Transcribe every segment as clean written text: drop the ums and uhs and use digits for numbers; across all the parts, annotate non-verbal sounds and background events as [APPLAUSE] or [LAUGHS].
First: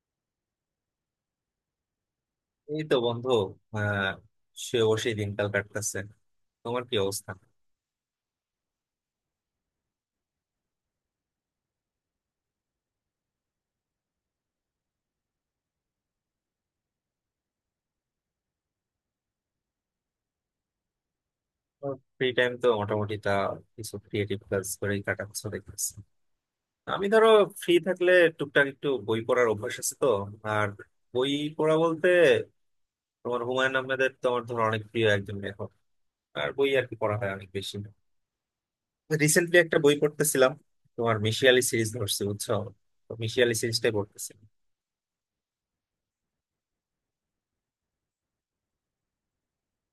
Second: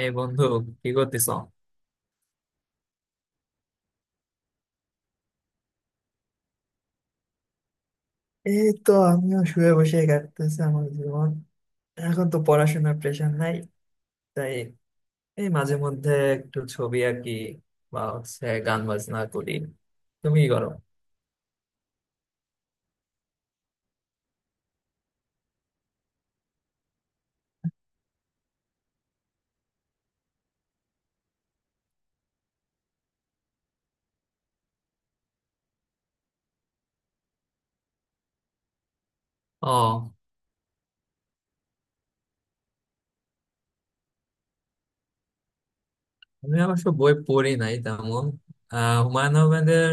এই বন্ধু, কি করতেছ? এই তো বন্ধু। আহ সে অবশ্যই দিনকাল কাটতেছে। তোমার কি অবস্থা? এই তো, আমিও শুয়ে বসে কাটতেছে আমার জীবন। এখন তো পড়াশোনার প্রেশার নাই, তাই এই মাঝে মধ্যে একটু ছবি আঁকি, বা হচ্ছে গান বাজনা করি। তুমি কি করো? ফ্রি টাইম তো মোটামুটি তা কিছু ক্রিয়েটিভ কাজ করেই কাটাচ্ছ দেখতেছি। আমি ধরো ফ্রি থাকলে টুকটাক একটু বই পড়ার অভ্যাস আছে তো। আর বই পড়া বলতে তোমার হুমায়ুন আহমেদের তো আমার ধরো অনেক প্রিয় একজন লেখক। আর বই আর কি পড়া হয় অনেক বেশি। রিসেন্টলি একটা বই ও, পড়তেছিলাম, তোমার মিশিয়ালি সিরিজ ধরছি বুঝছো, তো মিশিয়ালি সিরিজটাই পড়তেছিলাম। আমি অবশ্য বই পড়ি নাই তেমন। হুমায়ুন আহমেদের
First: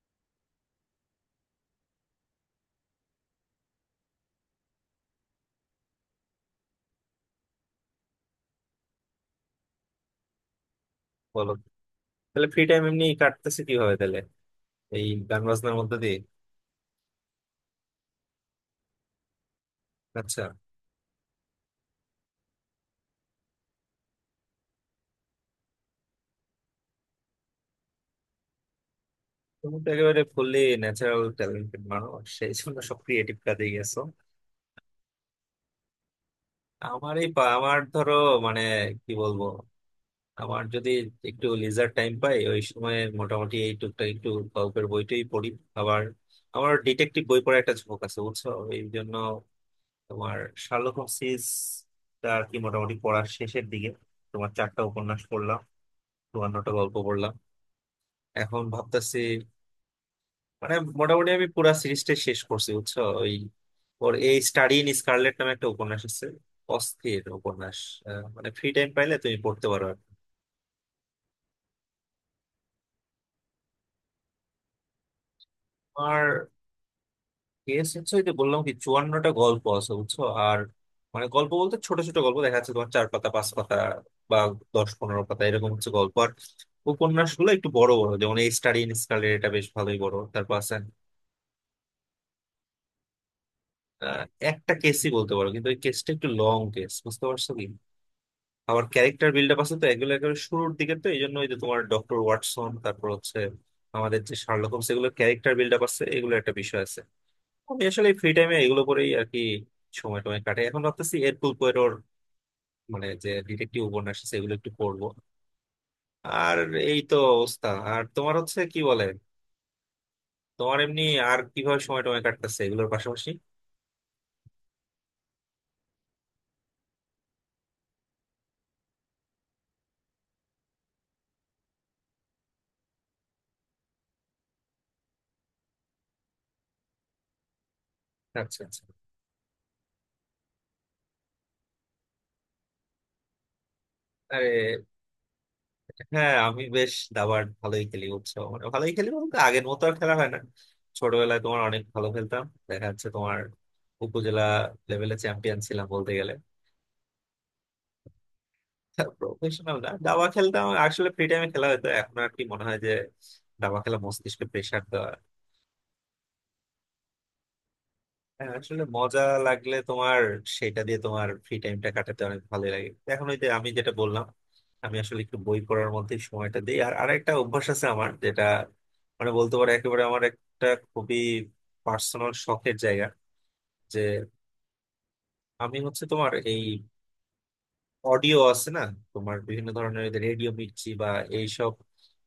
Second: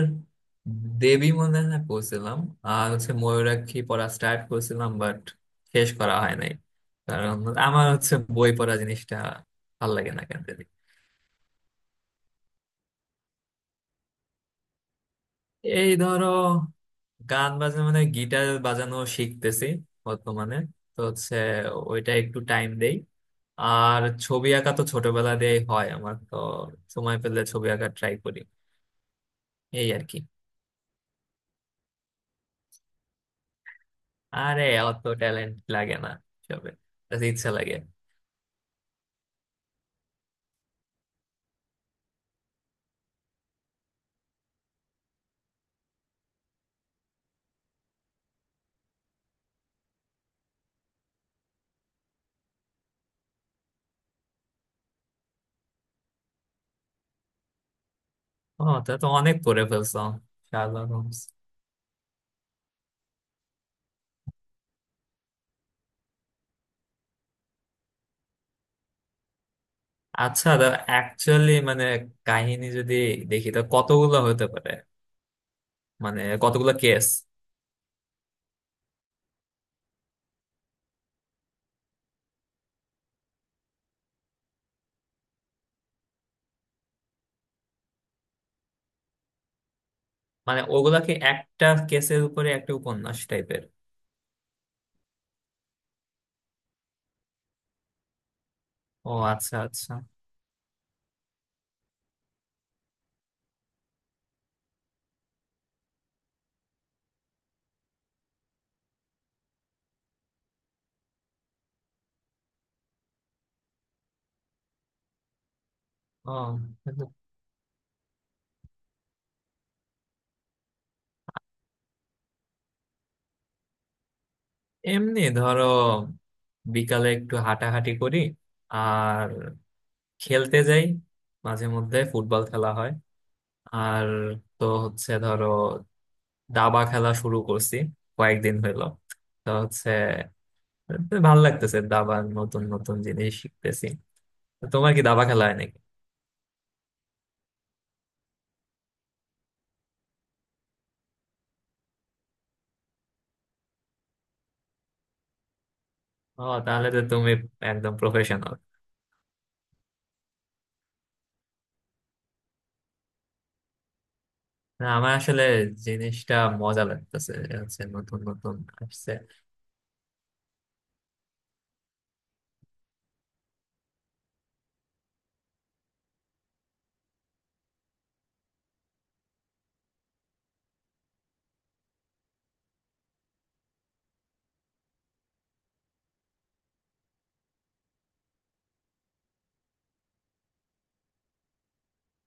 দেবী মনে হয় পড়ছিলাম। আর হচ্ছে ময়ূরাক্ষী পড়া স্টার্ট করেছিলাম, বাট শেষ করা হয় নাই। কারণ আমার হচ্ছে বই পড়া জিনিসটা ভাল লাগে না কেন। বলো, তাহলে ফ্রি টাইম এমনি কাটতেছে কিভাবে তাহলে? এই গান বাজনার এই মধ্যে দিয়ে? ধরো, গান বাজনা মানে গিটার বাজানো শিখতেছি আচ্ছা, বর্তমানে। তো হচ্ছে, ওইটা একটু টাইম দেই। আর ছবি আঁকা তো ছোটবেলা দিয়েই হয় আমার, তো সময় পেলে ছবি আঁকা ট্রাই করি। তুমি তো এই আর কি। একেবারে ফুললি ন্যাচারাল ট্যালেন্টেড মানুষ, সেই জন্য সব ক্রিয়েটিভ কাজে গেছো। আরে, অত ট্যালেন্ট লাগে না, সবে just ইচ্ছা লাগে। আমার ধরো মানে কি বলবো, আমার যদি একটু লিজার টাইম পাই ওই সময় মোটামুটি এই টুকটাক একটু গল্পের বইটাই পড়ি। আবার আমার ডিটেকটিভ বই পড়ার একটা ঝোঁক আছে বুঝছো, এই জন্য তোমার শার্লক হোমসিস টা আর কি মোটামুটি পড়ার শেষের দিকে। তোমার চারটা উপন্যাস পড়লাম, 54টা গল্প পড়লাম, এখন ও, তা তো ভাবতেছি অনেক করে ফেলছো, মানে শার্লক হোমস। মোটামুটি আমি পুরা সিরিজটা শেষ করছি বুঝছো। ওই ওর এই স্টাডি ইন স্কারলেট নামে একটা উপন্যাস আছে, অস্থির উপন্যাস। মানে ফ্রি টাইম পাইলে তুমি পড়তে পারো। আচ্ছা, অ্যাকচুয়ালি মানে কাহিনী যদি দেখি তা কতগুলো হতে পারে, মানে আর কতগুলো কেস। কেস হচ্ছে ওই যে বললাম কি 54টা গল্প আছে বুঝছো। আর মানে গল্প বলতে ছোট ছোট গল্প দেখা যাচ্ছে তোমার চার পাতা পাঁচ পাতা বা 10-15 পাতা এরকম হচ্ছে গল্প। আর উপন্যাস গুলো একটু বড় বড়, যেমন এই স্টাডি ইন স্কারলেট এটা বেশ ভালোই বড়, তারপর মানে আছে। ওগুলাকে একটা কেসের উপরে একটা উপন্যাস টাইপের? আহ, একটা কেসই বলতে পারো, কিন্তু ওই কেসটা একটু লং কেস, বুঝতে পারছো কি? আমার ও, ক্যারেক্টার বিল্ড আচ্ছা আপ আছে তো, আচ্ছা। এগুলো একেবারে শুরুর দিকে তো, এই জন্য ওই যে তোমার ডক্টর ওয়াটসন, তারপর হচ্ছে আমাদের যে শার্লক হোমস, এগুলো ক্যারেক্টার বিল্ড আপ আছে, এগুলো একটা বিষয় আছে। আমি আসলে ফ্রি টাইমে এগুলো করেই আর কি সময় টময় কাটে। এখন ভাবতেছি এরকুল পোয়ারোর মানে যে ডিটেকটিভ উপন্যাস আছে এগুলো একটু পড়বো। আর ও, এই তো অবস্থা। আর তোমার হচ্ছে কি বলে, তোমার এমনি আর কিভাবে সময় টময় কাটতেছে এগুলোর পাশাপাশি? এমনি ধরো বিকালে একটু হাঁটাহাঁটি করি, আর খেলতে যাই, মাঝে মধ্যে ফুটবল খেলা হয়। আর তো হচ্ছে ধরো, দাবা খেলা শুরু করছি কয়েকদিন আচ্ছা, আচ্ছা। হলো। তো হচ্ছে, ভালো লাগতেছে, দাবার নতুন নতুন জিনিস শিখতেছি। তো তোমার আরে, কি দাবা খেলা হয় নাকি? হ্যাঁ আমি বেশ দাবার ভালোই খেলি বুঝছো। মানে ভালোই খেলি বলতে আগের মতো আর খেলা হয় না। ছোটবেলায় তোমার অনেক ভালো খেলতাম, দেখা যাচ্ছে তোমার উপজেলা লেভেলে চ্যাম্পিয়ন ছিলাম বলতে গেলে। ও, তাহলে তো তুমি একদম প্রফেশনাল। প্রফেশনাল না, দাবা খেলতাম আসলে ফ্রি টাইমে, খেলা হতো। এখন আর কি মনে হয় যে দাবা খেলা মস্তিষ্কে প্রেসার না দেওয়া। আমার আসলে জিনিসটা মজা লাগতেছে, হচ্ছে নতুন হ্যাঁ, নতুন আসলে আসছে। মজা লাগলে তোমার সেটা দিয়ে তোমার ফ্রি টাইমটা কাটাতে অনেক ভালোই লাগে। এখন ওই যে আমি যেটা বললাম, আমি আসলে একটু বই পড়ার মধ্যে সময়টা দিই। আর আরেকটা অভ্যাস আছে আমার, যেটা মানে বলতে পারো একেবারে আমার একটা খুবই পার্সোনাল শখের জায়গা, যে আমি হচ্ছে তোমার এই অডিও আছে না, তোমার বিভিন্ন ধরনের রেডিও মির্চি বা এইসব,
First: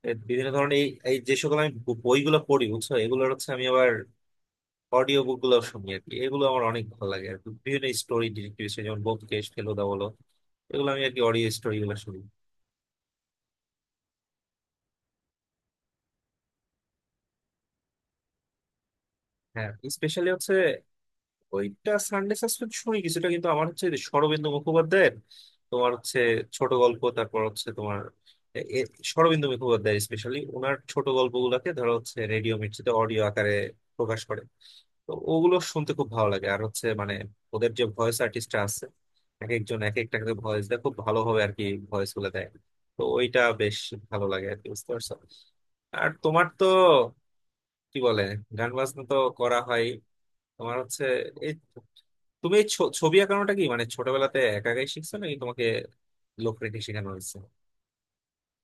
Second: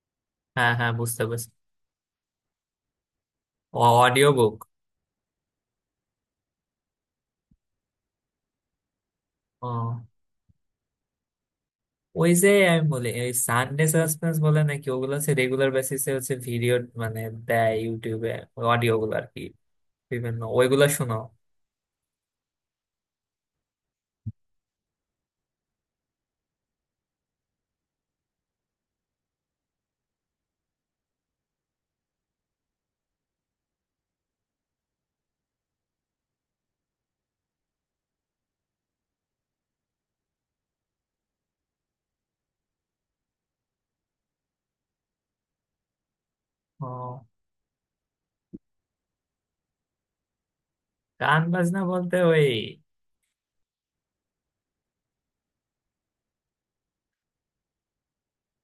বিভিন্ন হ্যাঁ ধরনের এই হ্যাঁ, এই বুঝতে যে পারছি। সকল আমি বইগুলো পড়ি বুঝছো এগুলোর হচ্ছে আমি আবার অডিও বুক। অডিও বুক গুলো শুনি আর কি। এগুলো আমার অনেক ভালো লাগে আর কি বিভিন্ন স্টোরি ডিটেক্টিভ, যেমন ব্যোমকেশ ফেলুদা বলো, ও, এগুলো আমি আর কি অডিও স্টোরি গুলো শুনি। ওই যে আমি বলি ওই সানডে সাসপেন্স বলে নাকি ওগুলো, হচ্ছে রেগুলার বেসিসে হচ্ছে ভিডিও, মানে দেয় ইউটিউবে অডিও গুলো আর কি। হ্যাঁ, স্পেশালি বিভিন্ন হচ্ছে ওইগুলো শোনো? ওইটা সানডে সাসপেন্স শুনি কিছুটা, কিন্তু আমার হচ্ছে শরদিন্দু মুখোপাধ্যায়ের তোমার হচ্ছে ছোট গল্প, তারপর হচ্ছে তোমার এ- এ- শরদিন্দু মুখোপাধ্যায় স্পেশালি ওনার ছোট গল্পগুলোকে ধরো হচ্ছে রেডিও মির্চিতে অডিও আকারে প্রকাশ করে। তো ওগুলো শুনতে খুব ভালো লাগে। আর হচ্ছে মানে ওদের যে ভয়েস আর্টিস্টরা আছে, এক একজন এক একটা ভয়েস দেয় খুব ভালোভাবে আর কি, ভয়েস গুলো দেয়। তো ওইটা বেশ ভালো লাগে আর কি, বুঝতে পারছো? আর তোমার তো ও, কি বলে গান বাজনা তো করা হয়, তোমার হচ্ছে গান এই বাজনা বলতে ওই। তুমি এই ছবি আঁকানোটা কি মানে ছোটবেলাতে একা একাই শিখছো নাকি তোমাকে লোক রেখে শেখানো হয়েছে?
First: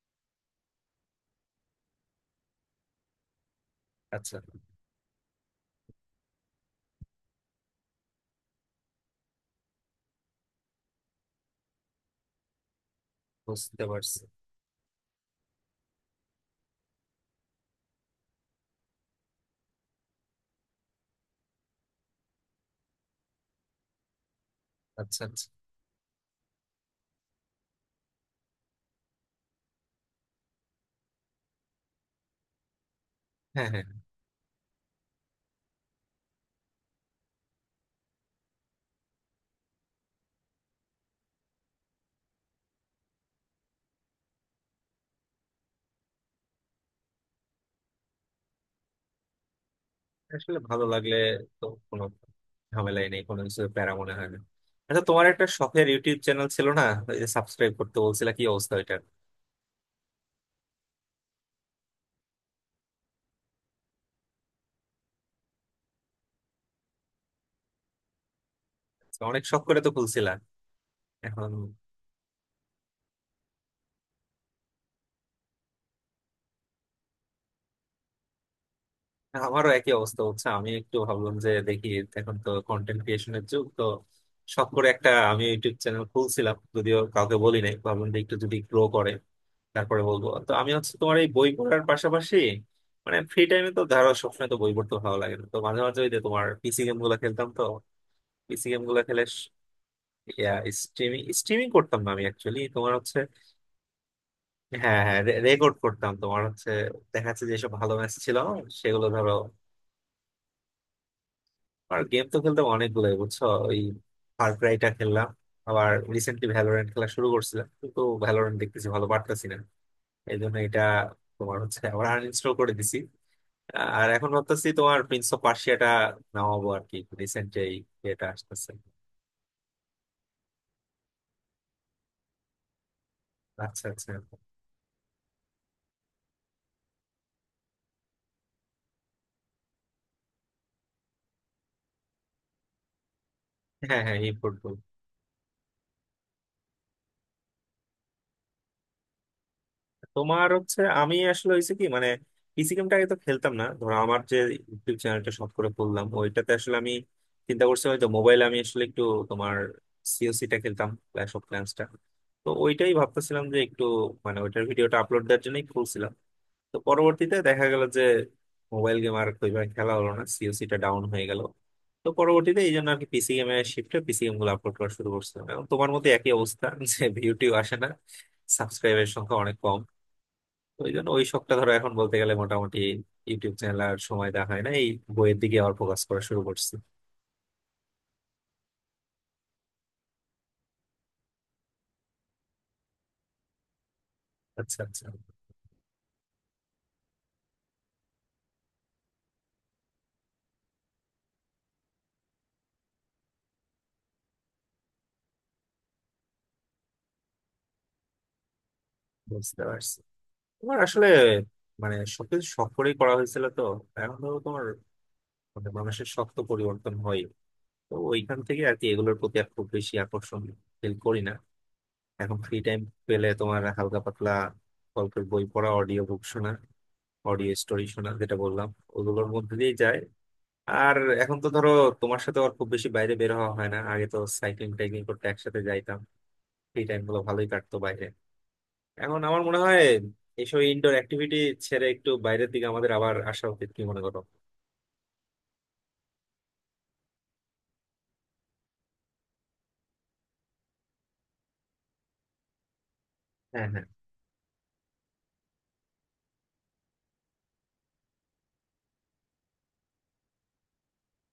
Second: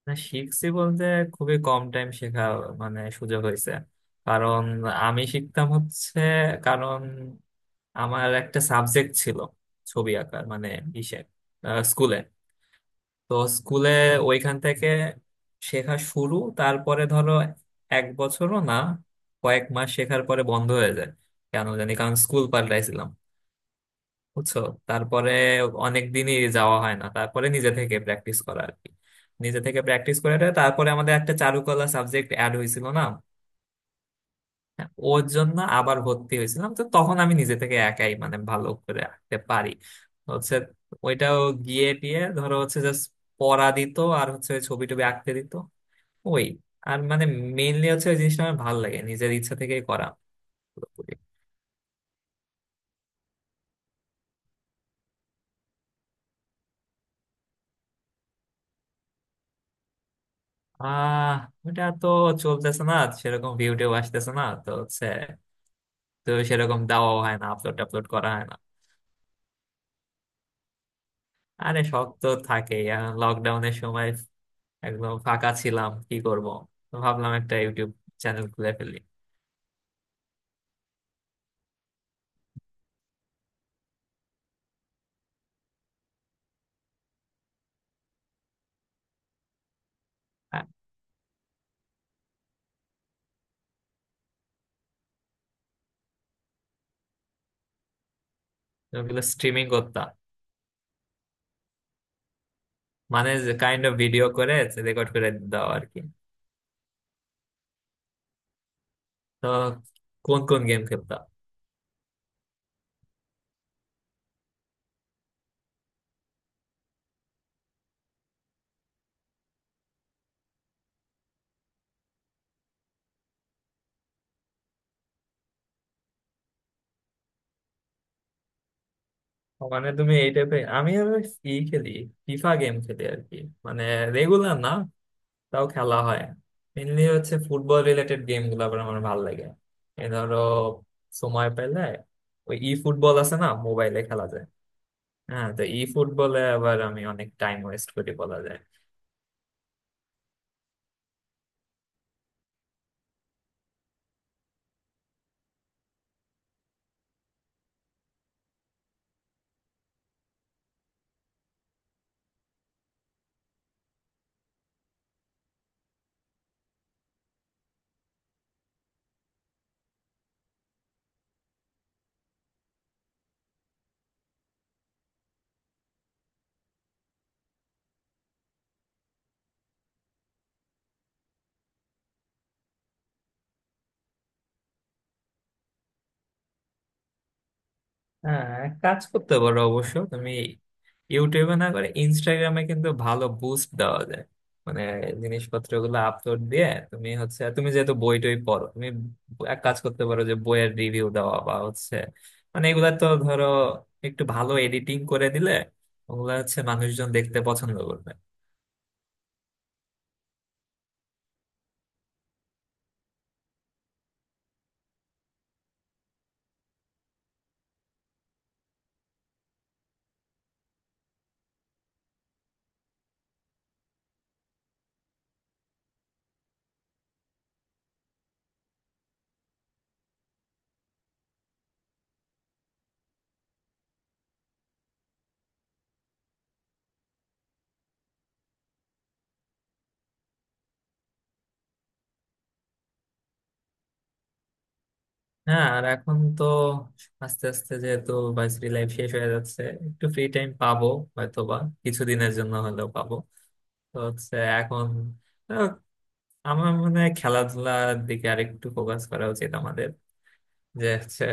না, শিখছি বলতে খুবই কম টাইম শেখা, মানে সুযোগ হয়েছে। আচ্ছা, কারণ আমি শিখতাম হচ্ছে, কারণ আমার একটা সাবজেক্ট ছিল, ছবি আঁকার, মানে ইসে, স্কুলে। তো বুঝতে স্কুলে পারছি। ওইখান থেকে শেখা শুরু। তারপরে ধরো এক বছরও না, কয়েক মাস শেখার পরে বন্ধ হয়ে যায় কেন জানি, কারণ স্কুল পাল্টাইছিলাম, বুঝছো। আচ্ছা, তারপরে আচ্ছা। অনেক দিনই যাওয়া হয় না, তারপরে নিজে থেকে প্র্যাকটিস করা আর কি। নিজে থেকে প্র্যাকটিস করে তারপরে আমাদের একটা চারুকলা সাবজেক্ট অ্যাড হয়েছিল না। হ্যাঁ, হ্যাঁ, হ্যাঁ। হ্যাঁ, ওর জন্য আবার ভর্তি হয়েছিলাম, তো তখন আমি নিজে থেকে একাই মানে ভালো করে আঁকতে পারি। হচ্ছে ওইটাও গিয়ে টিয়ে ধরো, হচ্ছে জাস্ট পড়া দিত, আর হচ্ছে ওই ছবি টবি আঁকতে দিত ওই। আর মানে মেইনলি হচ্ছে ওই জিনিসটা আমার ভালো লাগে নিজের ইচ্ছা থেকেই করা আসলে ভালো পুরোপুরি। লাগলে তো কোনো ঝামেলাই নেই, কোনো কিছু প্যারা মনে হয় না। আচ্ছা, তোমার একটা শখের ইউটিউব চ্যানেল ছিল না, ওই যে সাবস্ক্রাইব করতে বলছিলা, কি অবস্থা ওইটার? আহ ওটা তো চলতেছে না, সেরকম ভিউ টিউ আসতেছে না, তো হচ্ছে তো সেরকম দেওয়াও হয় না, আপলোড টাপলোড করা হয় না। অনেক শখ করে তো খুলছিলা এখন। আরে, শখ তো থাকে। লকডাউনের সময় একদম ফাঁকা ছিলাম, কি করব? তো ভাবলাম একটা ইউটিউব চ্যানেল খুলে ফেলি। আমারও একই অবস্থা হচ্ছে, আমি একটু ভাবলাম যে দেখি এখন তো কন্টেন্ট ক্রিয়েশনের যুগ তো, শখ করে একটা আমি ইউটিউব চ্যানেল খুলছিলাম, যদিও কাউকে বলি নাই, ভাবলাম যে একটু যদি গ্রো করে তারপরে বলবো। তো হ্যাঁ, আমি হচ্ছে তোমার এই বই পড়ার পাশাপাশি মানে ফ্রি টাইমে তো ধরো সবসময় তো বই পড়তে ভালো লাগে না, তো মাঝে মাঝে ওই যে তোমার পিসি গেম গুলা খেলতাম তো, পিসি গেম তো গুলা ওগুলো খেলে স্ট্রিমিং করতাম, স্ট্রিমিং স্ট্রিমিং করতাম না, আমি অ্যাকচুয়ালি তোমার হচ্ছে মানে কাইন্ড অফ ভিডিও করে হ্যাঁ রেকর্ড হ্যাঁ করে দাও রেকর্ড আর কি। করতাম। তোমার হচ্ছে দেখা যাচ্ছে যেসব ভালো ম্যাচ ছিল সেগুলো ধরো। তো কোন কোন গেম খেলতাম? আর গেম তো খেলতাম অনেকগুলোই বুঝছো, ওই ফার ক্রাইটা খেললাম, আবার রিসেন্টলি ভ্যালোরেন্ট খেলা শুরু করছিলাম কিন্তু ভ্যালোরেন্ট দেখতেছি ভালো পারতেছি না, এই জন্য এটা তোমার হচ্ছে আবার আনইনস্টল করে দিছি। আর এখন ভাবতেছি তোমার প্রিন্স অফ পার্সিয়াটা নামাবো আর কি, রিসেন্ট যে এটা আসতেছে। ও, মানে তুমি এই টাইপের, আমি আবার ই খেলি, ফিফা গেম খেলি আর কি। মানে আচ্ছা, আচ্ছা। রেগুলার না, তাও খেলা হয়। মেনলি হচ্ছে ফুটবল রিলেটেড গেম গুলো আবার আমার ভালো লাগে। এই ধরো সময় পেলে, ওই ই ফুটবল আছে না মোবাইলে হ্যাঁ, হ্যাঁ, খেলা এই যায়। ফুটবল। হ্যাঁ, তো ই ফুটবলে আবার আমি অনেক টাইম ওয়েস্ট করি বলা যায়। তোমার হচ্ছে আমি আসলে হয়েছে কি মানে পিসি গেমটা আগে তো খেলতাম না, ধরো আমার যে ইউটিউব চ্যানেলটা শখ করে খুললাম ওইটাতে আসলে আমি চিন্তা করছি হয়তো মোবাইলে আমি আসলে একটু তোমার সিওসিটা খেলতাম, ক্ল্যাশ অফ ক্ল্যান্সটা। তো ওইটাই ভাবতেছিলাম যে একটু মানে ওইটার ভিডিওটা আপলোড দেওয়ার জন্যই খুলছিলাম। তো পরবর্তীতে দেখা গেল যে মোবাইল গেম আর ওইভাবে খেলা হলো না, সিওসিটা ডাউন হয়ে গেল। তো পরবর্তীতে এই জন্য আর কি পিসি গেমে শিফটে পিসি গেম গুলো আপলোড করা শুরু করছিলাম, এবং তোমার মতো একই অবস্থা যে ভিউটিউ আসে না, সাবস্ক্রাইবের সংখ্যা অনেক কম। তো ওই জন্য ওই শখটা ধরো এখন বলতে গেলে মোটামুটি ইউটিউব চ্যানেল আর সময় দেখা হয় না, এই বইয়ের দিকে আবার ফোকাস করা শুরু করছি। হ্যাঁ, এক কাজ করতে পারো অবশ্য তুমি, ইউটিউবে না করে ইনস্টাগ্রামে কিন্তু ভালো বুস্ট দেওয়া যায়। আচ্ছা, মানে আচ্ছা, জিনিসপত্র গুলো আপলোড দিয়ে, তুমি হচ্ছে তুমি যেহেতু বই টই পড়ো, তুমি এক কাজ করতে পারো যে বইয়ের রিভিউ দেওয়া বা হচ্ছে, মানে এগুলা তো ধরো একটু ভালো এডিটিং করে দিলে ওগুলা হচ্ছে মানুষজন দেখতে পছন্দ করবে। বুঝতে পারছি। তোমার আসলে মানে সবকিছু শখ করেই করা হয়েছিল তো, এখন ধরো তোমার মানে মানুষের শখ তো পরিবর্তন হয়, তো ওইখান থেকে আর কি এগুলোর প্রতি আর খুব বেশি আকর্ষণ ফিল করি না। এখন ফ্রি টাইম পেলে তোমার হালকা পাতলা গল্পের বই পড়া, অডিও বুক শোনা, অডিও স্টোরি শোনা যেটা বললাম, ওগুলোর মধ্যে দিয়ে যায়। আর এখন তো ধরো তোমার সাথে আর খুব বেশি বাইরে বের হওয়া হয় না, আগে তো সাইক্লিং টাইক্লিং করতে একসাথে যাইতাম, ফ্রি টাইম গুলো ভালোই কাটতো বাইরে। এখন আমার মনে হয় এইসব ইনডোর অ্যাক্টিভিটি ছেড়ে একটু বাইরের দিকে আমাদের আবার আসা উচিত, কি মনে করো? হ্যাঁ, আর এখন তো আস্তে আস্তে যেহেতু ভার্সিটি লাইফ শেষ হয়ে যাচ্ছে, একটু ফ্রি টাইম পাবো, হয়তো বা কিছুদিনের জন্য হলেও পাবো। হ্যাঁ, হ্যাঁ, তো হচ্ছে এখন, আহ, আমার মনে হয় খেলাধুলার দিকে আরেকটু ফোকাস করা উচিত আমাদের। যে হচ্ছে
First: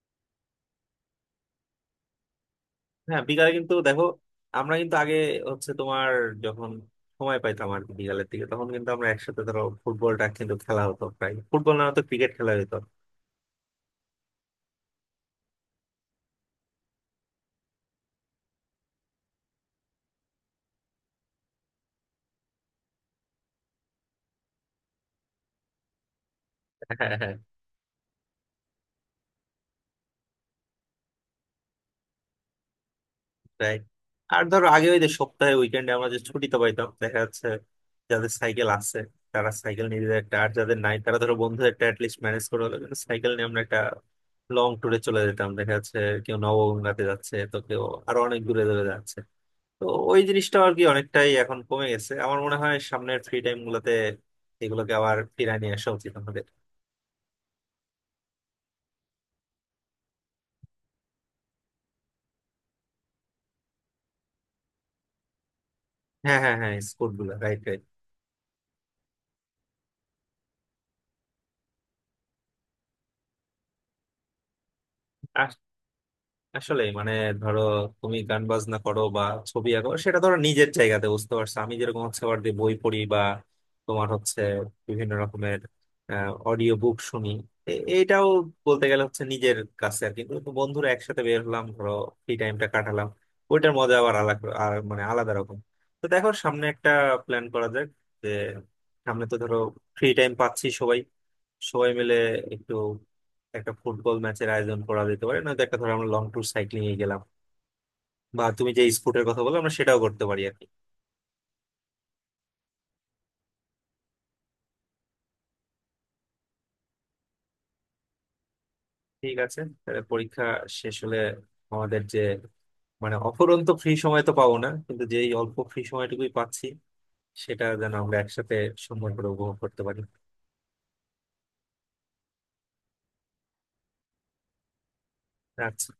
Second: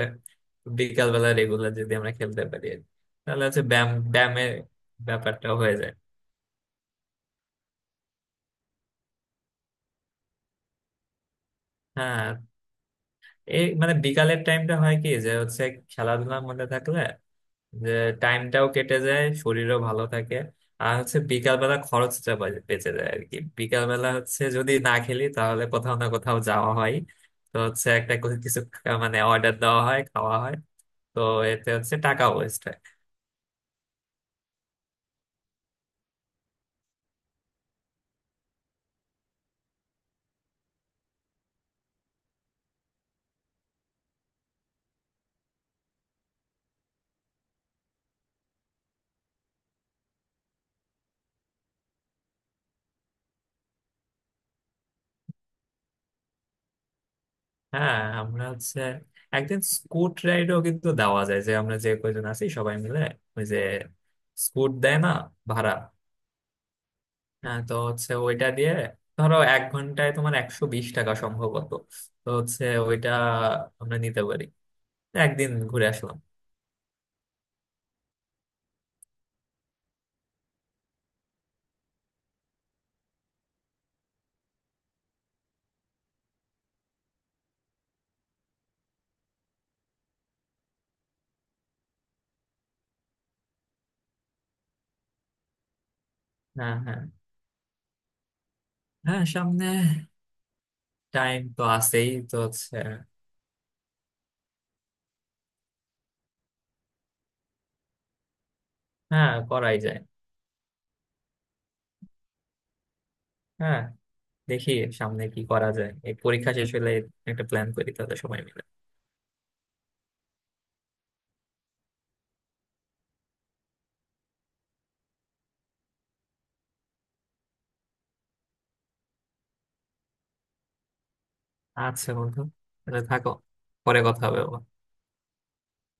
বিকাল বেলা রেগুলার যদি আমরা খেলতে পারি আর কি। হ্যাঁ, তাহলে বিকালে হচ্ছে কিন্তু দেখো ব্যায়ামের আমরা কিন্তু আগে ব্যাপারটা হচ্ছে হয়ে যায়। তোমার যখন সময় পাইতাম আর কি বিকালের দিকে তখন কিন্তু আমরা একসাথে ধরো ফুটবলটা কিন্তু খেলা হতো, প্রায় ফুটবল না হতো ক্রিকেট হ্যাঁ, খেলা হতো। এই মানে বিকালের টাইমটা হয় কি, যে হচ্ছে খেলাধুলার মধ্যে থাকলে, যে টাইমটাও কেটে যায়, শরীরও ভালো থাকে। আর হচ্ছে বিকালবেলা খরচটা বেঁচে যায় আর কি। বিকালবেলা হচ্ছে যদি না খেলি, তাহলে কোথাও না কোথাও যাওয়া হয়, তো [LAUGHS] হচ্ছে একটা কোনো কিছু মানে অর্ডার দেওয়া হয়, খাওয়া হয়। তো এতে হচ্ছে টাকা ওয়েস্ট হয়। রাইট। আর ধরো আগে ওই যে সপ্তাহে উইকেন্ডে আমরা যে ছুটিতে পাইতাম দেখা যাচ্ছে যাদের সাইকেল আছে তারা সাইকেল নিজেদের একটা, আর যাদের নাই তারা ধরো বন্ধুদের একটা অ্যাটলিস্ট ম্যানেজ করে হলো কিন্তু সাইকেল নিয়ে আমরা একটা লং ট্যুরে চলে যেতাম, দেখা যাচ্ছে কেউ নবগঙ্গাতে যাচ্ছে তো কেউ আরো অনেক দূরে দূরে যাচ্ছে। তো ওই জিনিসটা আর কি অনেকটাই এখন কমে গেছে। আমার মনে হয় সামনের ফ্রি টাইম গুলোতে এগুলোকে আবার ফিরিয়ে নিয়ে আসা উচিত আমাদের। হ্যাঁ, আমরা হচ্ছে একদিন স্কুট রাইডও কিন্তু দেওয়া যায়, যে আমরা যে কয়জন আছি সবাই মিলে। ওই যে স্কুট দেয় না, ভাড়া। হ্যাঁ, হ্যাঁ, হ্যাঁ, স্কুল গুলো, হ্যাঁ, রাইট, তো রাইট। হচ্ছে ওইটা দিয়ে ধরো এক ঘন্টায় তোমার 120 টাকা সম্ভবত। তো হচ্ছে ওইটা আমরা নিতে পারি, একদিন ঘুরে আসলাম। আসলে মানে ধরো তুমি গান বাজনা করো বা ছবি আঁকো সেটা ধরো নিজের জায়গাতে, বুঝতে পারছো আমি যেরকম হচ্ছে আবার যে বই পড়ি বা তোমার হচ্ছে বিভিন্ন রকমের অডিও বুক শুনি, এ- এইটাও বলতে গেলে হচ্ছে নিজের কাছে আর কি। কিন্তু বন্ধুরা একসাথে বের হলাম ধরো, ফ্রি টাইমটা কাটালাম, ওইটার মজা আবার আলাদা, আর মানে আলাদা রকম। তো দেখো সামনে হ্যাঁ একটা হ্যাঁ প্ল্যান করা যাক, যে হ্যাঁ, সামনে তো ধরো সামনে ফ্রি টাইম পাচ্ছি সবাই, টাইম তো সবাই আছেই, মিলে তো একটু হচ্ছে। একটা ফুটবল ম্যাচের আয়োজন করা যেতে পারে, নয়তো একটা ধরো আমরা লং ট্যুর সাইক্লিং এ গেলাম, বা তুমি যে স্পোর্টের হ্যাঁ, কথা বললে আমরা করাই যায়। সেটাও করতে পারি আর কি। হ্যাঁ, দেখি সামনে কি করা যায়, এই পরীক্ষা শেষ হলে একটা প্ল্যান করি, তাহলে সময় মিলে। ঠিক আছে, তাহলে পরীক্ষা শেষ হলে আমাদের যে মানে অফুরন্ত ফ্রি সময় তো পাবো না, কিন্তু যেই অল্প ফ্রি সময়টুকুই পাচ্ছি সেটা যেন আমরা একসাথে সুন্দর করে উপভোগ করতে পারি। আচ্ছা বন্ধু, তাহলে থাকো, পরে কথা হবে আবার। আচ্ছা।